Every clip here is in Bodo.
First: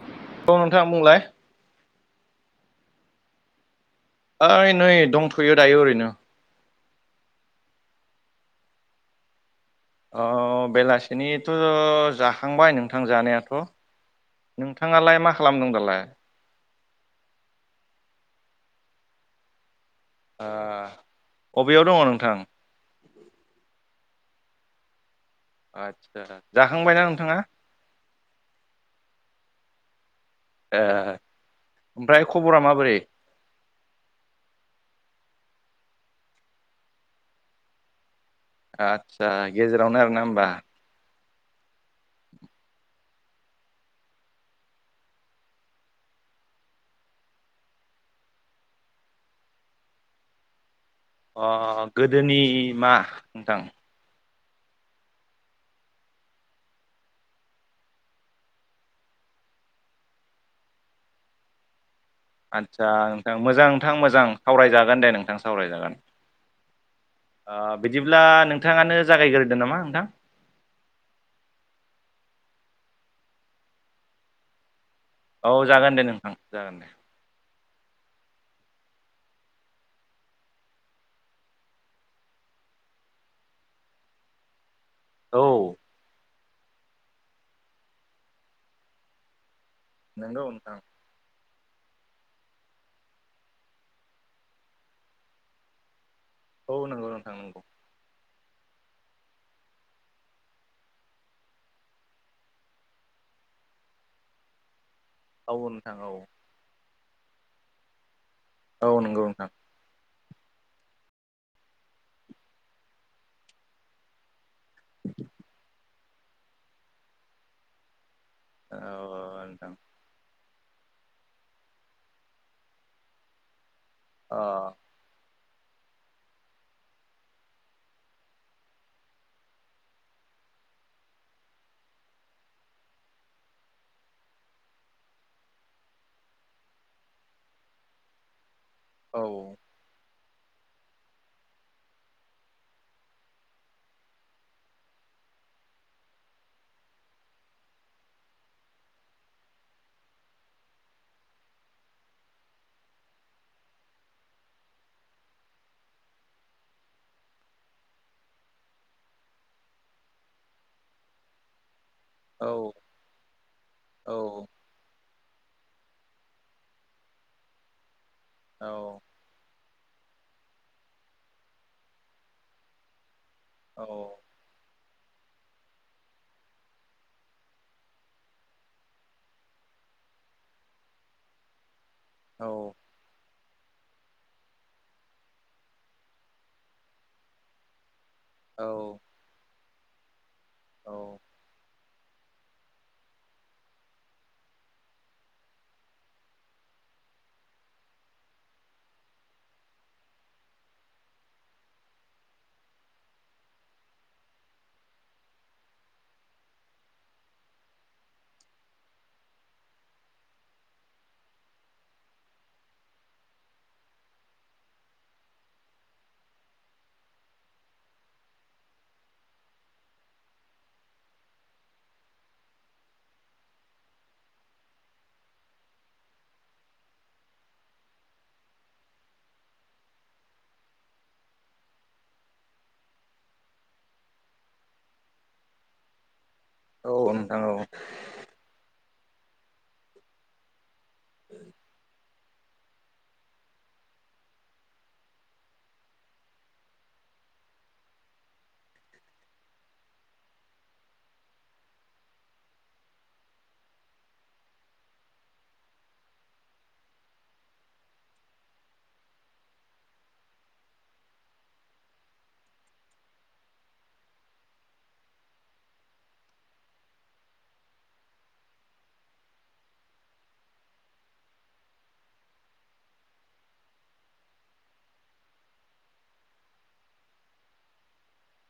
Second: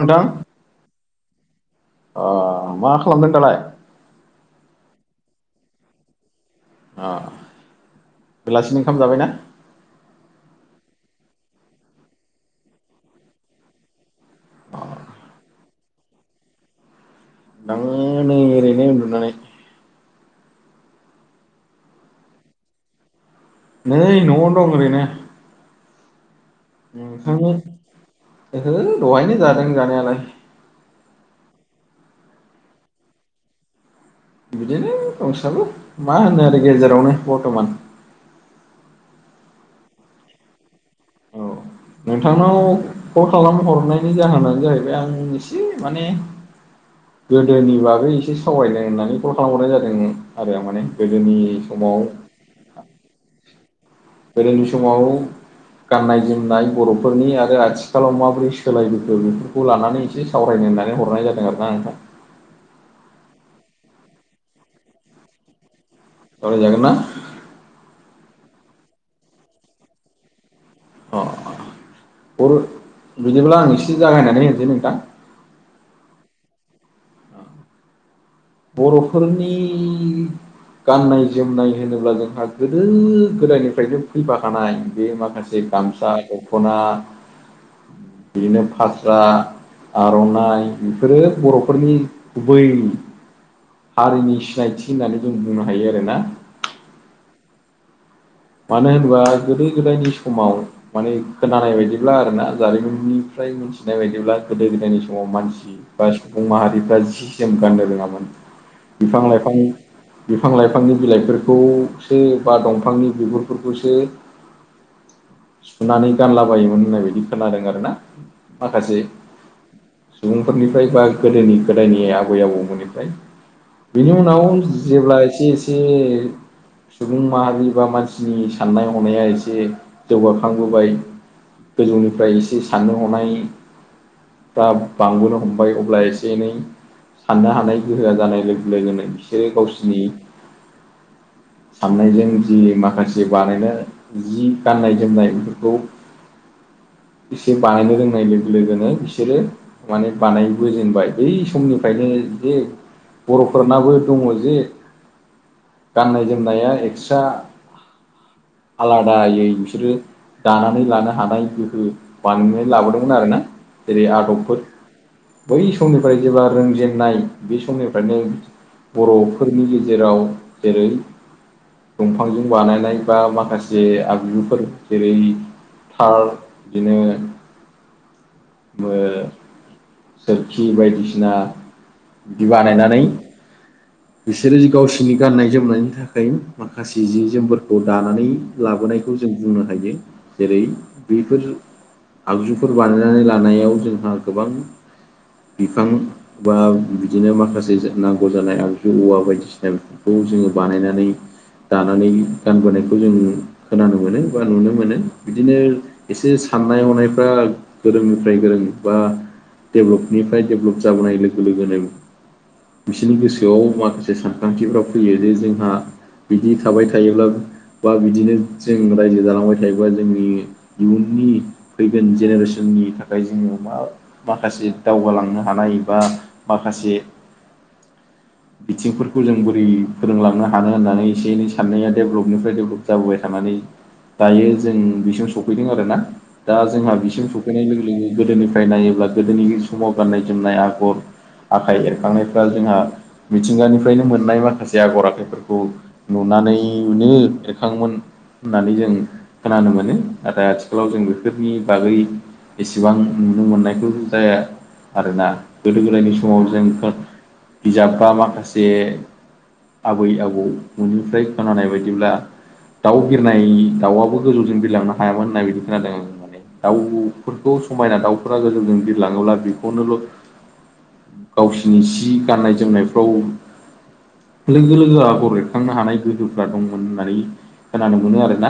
नोंथां औ नोंथाङा बुंलाय। अ खालामदों दालाय? ओइ नै दंथ'यो दायो ओरैनो। अ बेलासिनि ओंखाम जाबाय ना? अ बेलासिनिथ' जाखांबाय नोंथां जानायाथ' नोंथाङालाय मा खालामदों दालाय आं नै उरैनो उन्दुनानै ओ अबेयाव दङ नोंथां नै न'आवनो दं ओरैनो। आतसा ओं [unintelligible] ओहो दहायनो जादों जानायालाय ए ओमफ्राय खबरा माबोरै बिदिनो दंसाबो मा होननो आरो गेजेरावनो बरर्थमान आदसा गेजेरावनो आरोना होमबा। औ नोंथांनाव कल खालाम हरनायनि जाहोनानो जाहैबाय आं एसे माने गोदोनि बागै एसे सावरायनो होननानै कल खालामहरनाय जादों आरो माने गोदोनि अ' समाव गोदोनि मा नोंथां गोदोनि समाव गाननाय जोमनाय बर'फोरनि आरो आथिखालाव माबोरै सोलायबोखो बेफोरखौ लानानै एसे सावरायनो। होन्नानै हरनाय जादों आरो ना नोंथां। आदसा नोंथां मोजां नोंथां मोजां सावरायजागोन दे नोंथां सावरायजागोन। सावराय जागोन ना? ओ बिदिब्ला नोंथाङानो जागायग्रोदों नामा नोंथां। अ बर' बिदिब्ला आं एसे जागायनानै होसै नोंथां। औ जागोन दे नोंथां जागोन दे। बर'फोरनि गाननाय जोमनाय होनोब्ला जोंहा गोदो गोदायनिफ्रायनो फैफाखानाय। बेयो औ माखासे गामसा दख'ना बिदिनो फास्रा। नंगौ आर'नाइ नोंथां बेफोरो बर'फोरनि गुबै। हारिनि सिनायथि होननानै जों बुंनो हायो आरो ना औ नंगौ नोंथां नंगौ। मानो होनोबा गोदो गोदायनि समाव माने खोनानाय बायदिब्ला आरोना जारिमिननिफ्राय मिथिनाय बायदिब्ला गोदो गोदायनि सम'आव औ मानसि नोंथां औ बा सुबुं माहारिफ्रा जि जोम गाननो रोङामोन औ नंगौ बिफां नोंथां लाइफां बिफां लाइफांनि बिलाइफोरखौसो बा दंफांनि बिगुरफोरखौसो सुनानै गानलाबायोमोन होननायबायदि खोनादों आरो ना औ माखासे नोंथां सुबुं फोरनिफ्राय बा गोदोनि गोदायनि आबै आबौमोननिफ्राय बिनि अ उनाव जेब्ला एसे एसे सुबुं माहारि बा मानसि नि साननाय हनाया एसे जौगाखांबोबाय। गोजौनिफ्राय एसे साननो हनाय दा बांबोनो हमबाय अब्ला एसे एनै साननो हानाय गोहोआ जानाय लोगो लोगोनो औ बिसोरो गावसिनि साननायजों जि माखा से बानायनो जि गाननाय जोमनाय बेफोरखौ एसे बानायनो रोंनाय लोगो लोगोनो बिसोरो माने बानायबोजेनबाय बै समनिफ्रायनो दि बर'फोरनाबो दङ जे गाननाय जोमनाया एक्सट्रा आलादायै बिसोरो दानानै लानो हानाय गोहो औ बानायनानै लाबोदोंमोन आरो ना जेरै औ आगरफोर बै समनिफ्राय जेब्ला रोंजेननाय बे समनिफ्रायनो औ बर'फोरनि गेजेराव जेरै दंफांजों बानायनाय बा मा खासे आगजुफोर जेरै थार बिदिनो ओ सोरखि बायदिसिना औ बिदि बानायनानै बिसोरो गावसोरनि गाननाय जोमनायनि थाखाय माखासे जि जोमफोरखौ दानानै औ लाबोनायखौ जों बुंनो हायो। जेरै औ बैफोर आगजुफोर बानायनानै लानायाव जोंहा गोबां बिफां बा बिदिनो माखासे नांगौ जानाय आरो औवा बायदिसिना बेफोरखौ जोङो बानायनानै दानानै गानबोनायखौ जों खोनानो मोनो बा नुनो मोनो बिदिनो एसे साननाय हनायफ्रा गोरोंनिफ्राय गोरों बा डेभेलपनिफ्राय डेभेलप जाबोनाय लोगो लोगोनो बिसोरनि गोसो गोसोआव माखासे सानखांथिफोरा फैयो जे जोंहा बिदि थाबाय थायोब्ला बा बिदिनो जों रायजो जालांबाय थायोबा जोंनि इयुन नि फैगोन जेनेरेसननि थाखाय जोङो मा माखासे दावगालांनो हानाय बा माखासे बिथिंफोरखौ जों बोरै फोरोंलांनो हानो होननानै एसे एनै साननाया डेभलपनिफ्राय डेभ्लप जाबोबाय थानानै दायो जों बिसिम सफैदों आरोना। दा औ जोंहा बिसिम नोंथां औ सफैनाय लोगो लोगो गोदोनिफ्राय नायोब्ला गोदोनि समाव गाननाय जोमनाय आगर आखाइ एरखांनायफ्रा जोंहा मिथिंगानिफ्रायनो मोननाय माखासे आगर आखाइफोरखौ नुनानैनो एरखाङोमोन। होननानै जों खोनानो मोनो नाथाय आथिखालाव जों बेफोरनि बागै एसेबां नुनो मोननायखौ जाया आरोना गोदो गोदायनि समाव जों बिजाब बा माखासे आबै आबौ न'निफ्राय खोनानाय बायदिब्ला दाउ बिरनाय दाउआबो गोजौजों बिरलांनो हायामोन होननाय बिदि खोनादों आं माने दाउफोरखौ समायना दाउफोरा गोजौजों बिरलाङोब्ला बेखौनोल' गावसिनि सि गाननाय जोमनायफ्राव लोगो लोगो आगर एरखांनो हानाय गोहोफ्रा दंमोन होननानै खोनानो मोनो आरोना।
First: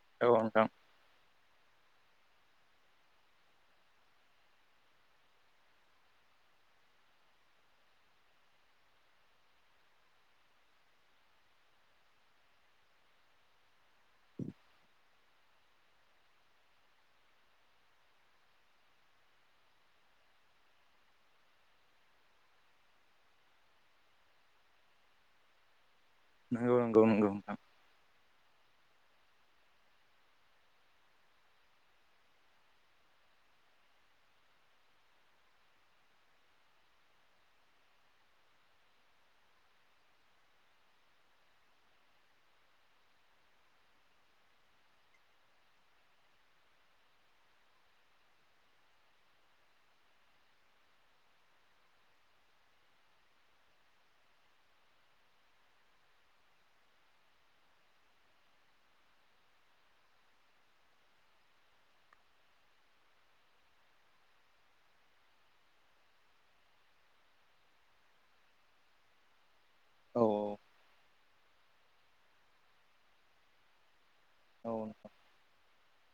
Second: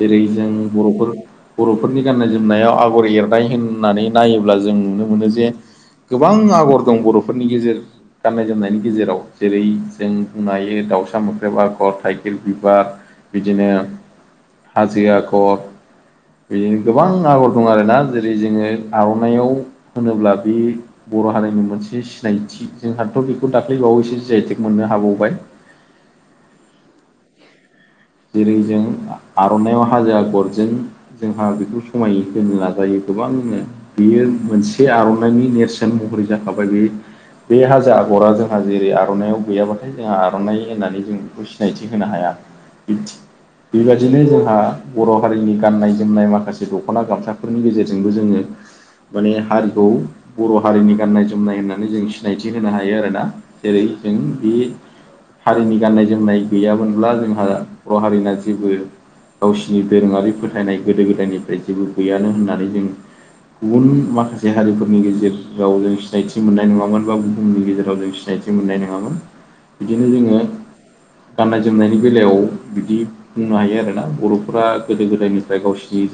जेरै औ जों नोंथां बर'फोर बर'फोरनि गाननाय जोमनायाव आगर एरनाय होननानै नायोब्ला जों नुनो मोनो जे गोबां आगर दं बर'फोरनि गेजेर गाननाय जोमनायनि गेजेराव जेरै जों बुंनो हायो दाउसा मोख्रेब आगर थाइखेर बिबार बिदिनो हाजो आगर बिदिनो गोबां आगर दं आरोना जेरै जोङो आरननाइाव होनोब्ला बे बर' हारिनि मोनसे सिनायथि जोंहाथ दाखौ दाख्लै बावैसो जि आइ टेग मोननो हाबावबाय। नंगौ नंगौ नंगौ नोंथां जेरै जों आरननाइाव हाजो आगरजों जोंहा बेखौ समाय होनो नाजायो। गोबांनो बेयो मोनसे आरननाइनि नेरसोन महरै जाखाबाय बे बे हाजो आगरा जोंहा जेरै आरननाइाव गैयाबाथाय जोंहा आरननाइ होननानै जों बेखौ सिनायथि होनो हाया। बिब्दि बेबदिनो जोंहा बर' हारिनि गाननाय जोमनाय माखासे दख'ना गामसाफोरनि गेजेरजोंबो जोङो माने हारिखौ बर' हारिनि गाननाय जोमनाय होननानै जों सिनायथि होनो हायो आरोना जेरै जों बे हारिनि गाननाय जोमनाय गैयामोनब्ला जोंहा बर' हारिना जेबो गावसिनि दोरोङारि फोथायनाय गोदो गोदायनिफ्राय जेबो गैयानो होननानै जों गुबुन माखासे हारिफोरनि गेजेराव जों सिनायथि मोननाय नङामोन बा बुहुमनि गेजेराव जों सिनायथि मोननाय नोङामोन। बिदिनो औ जोङो गाननाय जोमनायनि बेलायाव बिदि बुंनो हायो आरोना। बर'फोरा औ गोदो गोदायनिफ्राय गावसोरनि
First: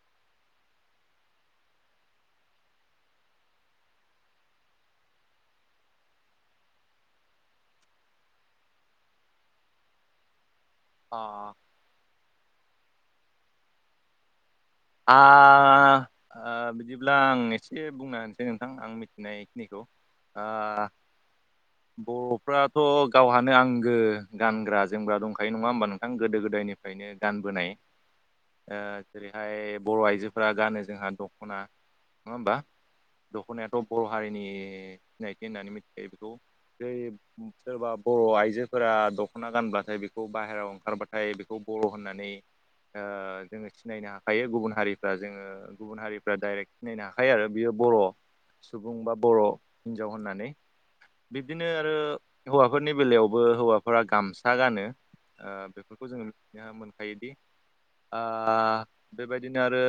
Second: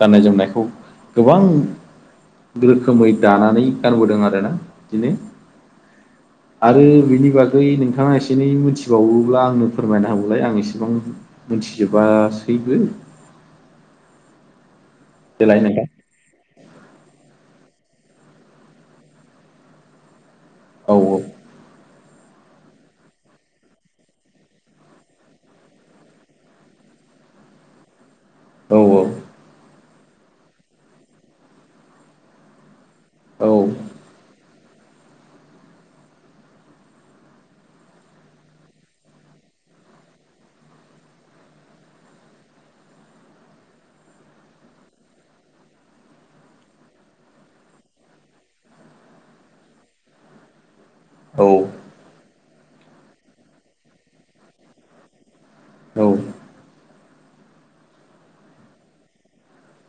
गाननाय जोमनायखौ गोबां रोखोमै दानानै गानबोदों आरोना बिदिनो आरो बिनि बागै नोंथाङा एसे एनै मोनथिबावोब्ला आंनो फोरमायना होबौलाय आं एसे बिसेबां मिथिजोबासैबो आ देलाय नोंथां बिदिब्ला आं एसे बुंना होनसै नोंथां आं मिथिनायखिनिखौ औ औ फ्राथ' गावहानो आंगो गानग्रा जोमग्रा दंखायो नङा होमबा नोंथां गोदो गोदायनिफ्रायनो गान बोनाय औ जेरैहाय बर' आइजोफोरा गानो जोंहा दखना नङा होनबा औ दख'नायाथ बर' हारिनि सिनायथि होननानै मिथिखायो बेखौ जै सोरबा बर' आइजोफोरा दख'ना गानब्ला नाथाय बेखौ बाहेरायाव ओंखारबाथाय बेखौ बर' होननानै जोङो सिनायनो हायो गुबुन हारिफ्रा जोङो गुबुन हारिफ्रा डाइरेक्ट सिनायनो हाखायो आरो बियो बर' सुबुं बा बर' हिन्जाव होननानै औ बिदिनो आरो हौवाफोरनि बेलायावबो हौवाफोरा गामसा गानो औ बेफोरखौ जोङो मोनखायोदि बेबायदिनो आरो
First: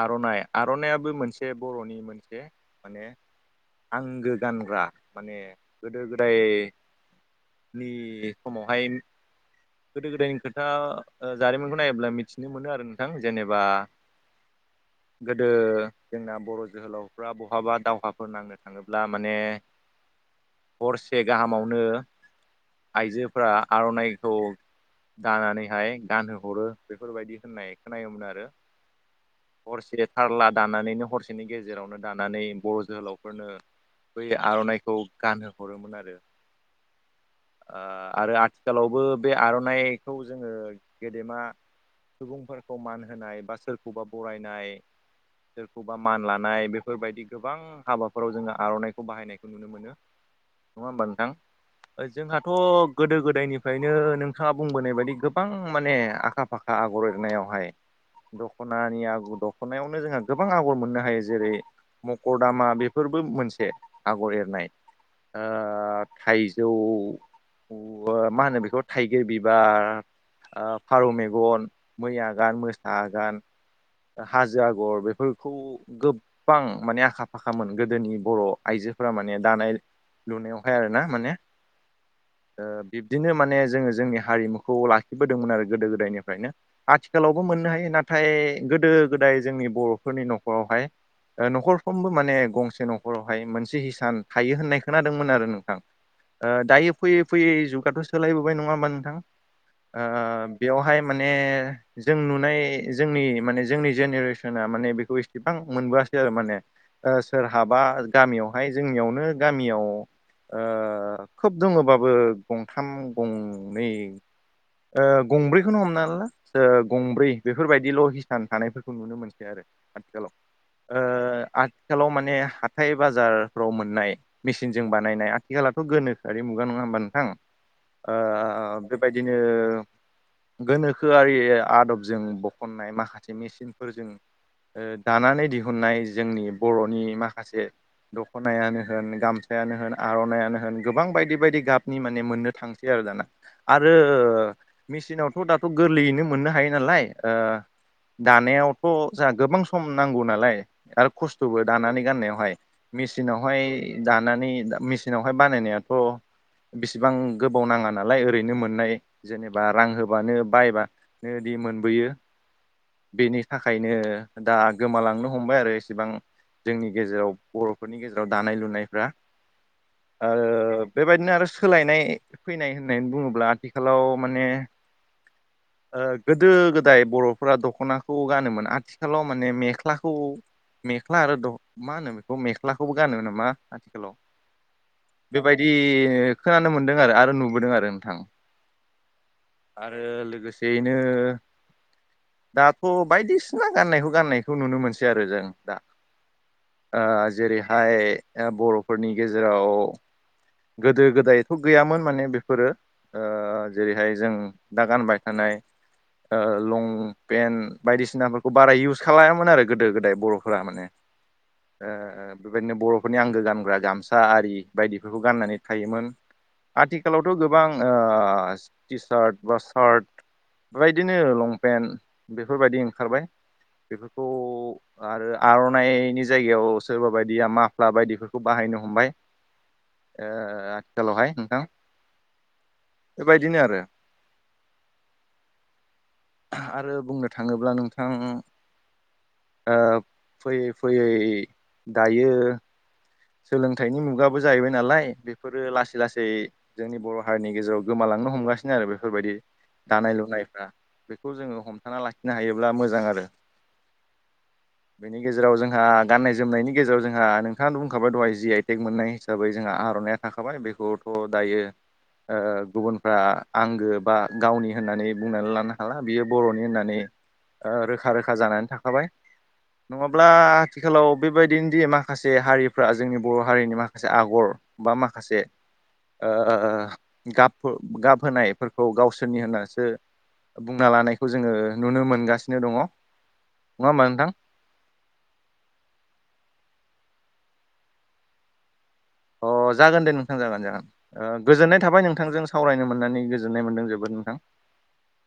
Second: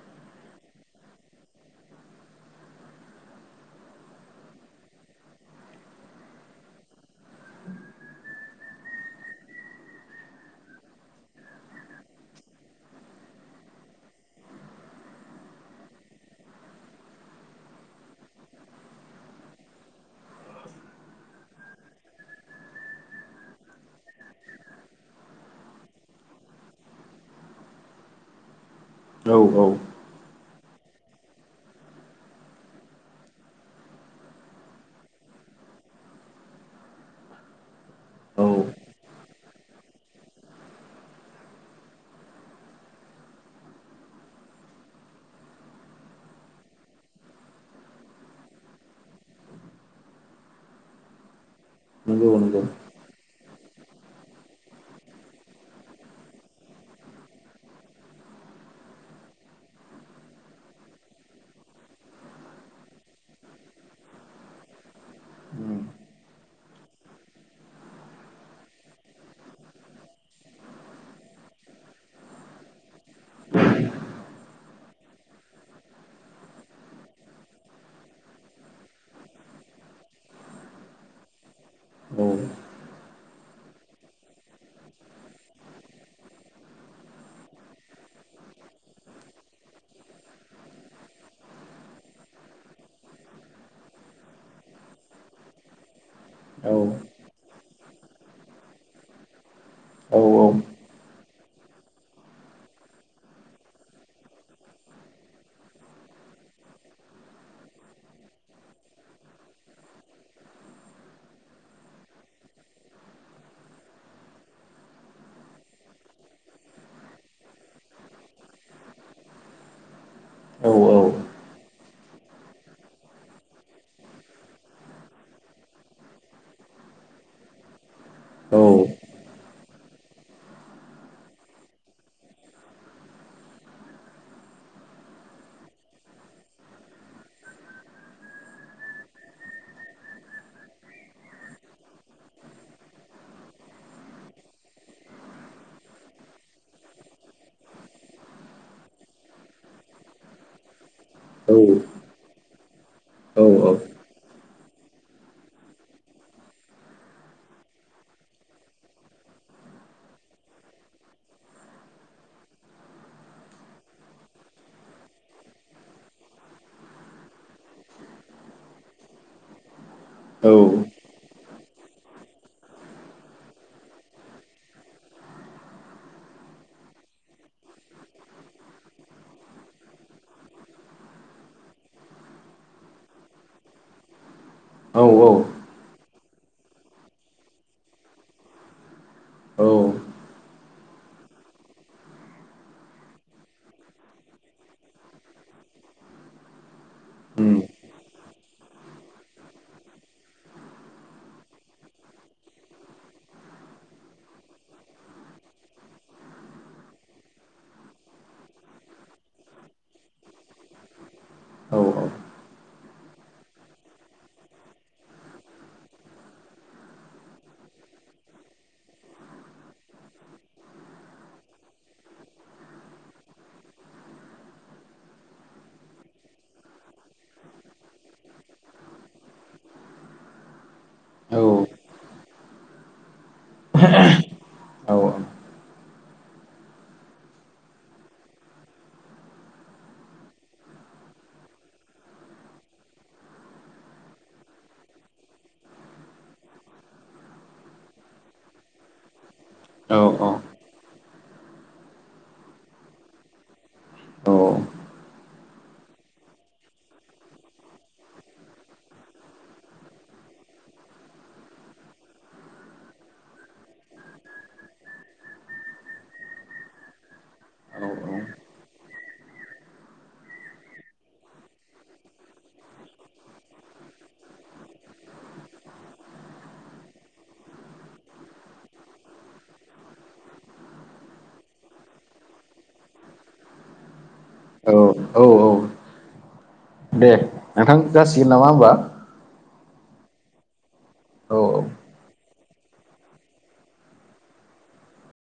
आरनाइ आरनायाबो मोनसे बर'नि मोनसे माने आंगो गानग्रा माने गोदो गोदाय नि समावहाय गोदो गोदायनि खोथा जारिमिनखौ नायोब्ला मिथिनो मोनो आरो नोंथां जेनेबा [inaudible] गोदो जोंना बर' जोहोलावफ्रा बहाबा दावहाफोर नांनो थाङोब्ला माने [inaudible] हरसे गाहामावनो आइजोफोरा आरनाइखौ दानानैहाय गानहो हरो बेफोरबायदि होननाय खोनोमोन आरो औ औ हरसे थारला दानानैनो हरसेनि गेजेरावनो दानानै बर' जोहोलावफोरनो बै आर'नाइखौ गानहो हरोमोन आरो आरो औ आथिखालावबो बे आर'नाइखौ जोङो गेदेमा सुबुंफोरखौ मान होनाय बा सोरखौबा बरायनाय सोरखौबा मान लानाय बेफोरबायदि गोबां हाबाफोराव जोङो आर'नाइखौ बाहायनायखौ नुनो मोनो। नङा होमबा नोंथां नंगौ जोंहाथ' नंगौ गोदो गोदायनिफ्रायनो नो नोंथाङा बुंबोनाय बायदि गोबां माने आखा फाखा आगर एरनायावहाय दख'नानि आगर दख'नायावनो जोंहा गोबां आगर मोननो हायो जेरै मकर दामा बेफोर बो मोनसे आगर एरनाय ओ उम थाइजौ मा होनो बे खौ थाइगिर बिबार ओ फारौ मेगन मै आगान मोसा आगान हाजो आगर बेफोरखौ गोबां माने आखा फाखामोन गोदोनि बर' आइजो फोरा माने दानाय लुनायावहाय आरो ना माने औ ओ बिब्दिनो माने जोङो जोंनि हारिमुखौ लाखिबोदोंमोन आरो गोदो गोदायनिफ्रायनो आथिखालावबो मोननो हायो नाथाय गोदो गोदाय जोंनि बर'फोरनि न'खरावहाय न'खरफ्रोमबो माने गंसे न'खरावहाय मोनसे हिसान थायो होननाय खोनादोंमोन आरो नोंथां औ दायो फैयै फैयै जुगाथ' सोलायबोबाय नङा होमा नोंथां औ औ ओ बेवहाय माने जों नुनाय जोंनि माने जोंनि जेनेरेसना माने बेखौ इसेबां मोनबोआ सै आरो माने सोरहाबा गामियावहाय जोंनियावनो गामियाव ओ खोब दङोबाबो गंथाम गंनै ओ गंब्रैखौनो हमना ला गंब्रै बेफोरबायदिल' हिसान थानायफोरखौ नुनो मोनसै आरो आथि- औ ओ आ थिखालाव माने हाथाय बाजारफ्राव मोननाय मेसिनजों बानायनाय आथिखाललाथ' गोनोखोआरि मुगा नङा होमबा नोंथां [inaudible] ओ बेबायदिनो गोनोखोआरि आदबजों बखननाय माखासे मेसिनफोरजों। ओ दानानै दिहुननाय जोंनि बर'नि माखासे दख'नायानो होन गामसायानो होन आर'नाइयानो होन गोबां बायदि बायदि गाबनि माने मोननो थांसै आरो दाना आरो मेचिनावथ' दाथ' गोरलैयैनो मोननो हायो नालाय ओ दानायावथ' जोंहा गोबां सम नांगौ नालाय आरो खस्थ'बो दानानै गाननायावहाय मेचिनावहाय दानानै दा मेसिनावहाय बानायनायाथ' बेसेबां गोबाव नाङा नालाय ओरैनो मोननाय जेनेबा रां होबानो बायबा नोदि मोनबोयो। बेनि थाखायनो दा गोमालांनो हमबाय आरो इसेबां जोंनि गेजेराव बर'फोरनि गेजेराव दानाय लुनायफ्रा ओ औ बेबायदिनो आरो सोलायनाय फैनाय होननानै बुङोब्ला आथिखालाव माने [inaudible] ओ गोदो गोदाय बर'फोरा दख'नाखौ गानोमोन आथिखालाव माने मेख्लाखौ मेख्ला आरो द मा होनो बेखौ मेख्लाखौबो गानो नामा आथिखालाव औ औ बेबायदि खोनानो मोनदों आरो आरो नुबोदों आरो नोंथां। आरो औ लोगोसेयैनो दाथ' बायदिसिना गाननायखौ गाननायखौ नुनो मोनसै आरो जों दा। ओ उम जेरैहाय ओ बर'फोरनि गेजेराव गोदो गोदायथ' गैयामोन माने बेफोरो ओ जेरैहाय जों दा गानबाय थानाय ओ लंपेन्ट बायदिसिनाफोरखौ बारा इउस खालायामोन आरो गोदो गोदाय बर'फोरा माने ओ औ औ बे बादिनो बर' फोरनि आंगो गानग्रा गामसा आरि बायदिफोरखौ गाननानै थायोमोन। आथिखालावथ' गोबां ओ टि सार्ट बा सार्ट बेबायदिनो लंपेन्ट बेफोरबायदि ओंखारबाय। बेफोरखौ आरो आर'नाइनि जायगायाव सोरबा बायदिया माफ्ला बायदिफोरखौ बाहाय नो हमबाय ओ आथिं खालावहाय नोंथां बेबायदिनो आरो [inaudible] औ आरो बुंनो थाङोब्ला नोंथां। ओ फैयै फैयै दायो। सोलोंथाइनि मुगाबो जाहैबाय नालाय बेफोरो लासै लासै जोंनि बर' हारिनि गेजेराव गोमालां थांनो हमगासिनो आरो बेफोरबायदि औ दानाय औ औ लुनायफ्रा बेखौ जोङो हमथाना लाखिनो हायोब्ला मोजां आरो औ बेनि गेजेराव जोंहा गाननाय जोमनायनि गेजेराव जोंहा नोंथाङा बुं ओंखारबाय दहाय जि आइ टेग मोननाय हिसाबै जोंहा आर'नाइया थाखाबाय बेखौथ' दायो। ओ गुबुनफ्रा आंगो बा गावनि होननानै बुंनानै लानो हाला बियो बर'नि होननानै ओ औ रोखा रोखा जानानै था बाय नङाब्ला आथिखालाव बेबायदिनोदि माखासे हारि फोरा जोंनि बर' हारिनि माखासे आगर बा माखासे ओ गाब गाब होनायफोरखौ गावसोरनि होननासो बुंना लानायखौ जोङो नुनो मोनगासिनो दङ नङा ओमबा नोंथां। औ औ औ दे नोंथां जासिगोन नामा ओमबा अ जागोन दे नोंथां जागोन जागोन ओ औ गोजोननाय थाबाय नोंथांजों सावरायनो मोननानै गोजोननाय मोनदों जोबोद नोंथां। [inaudible]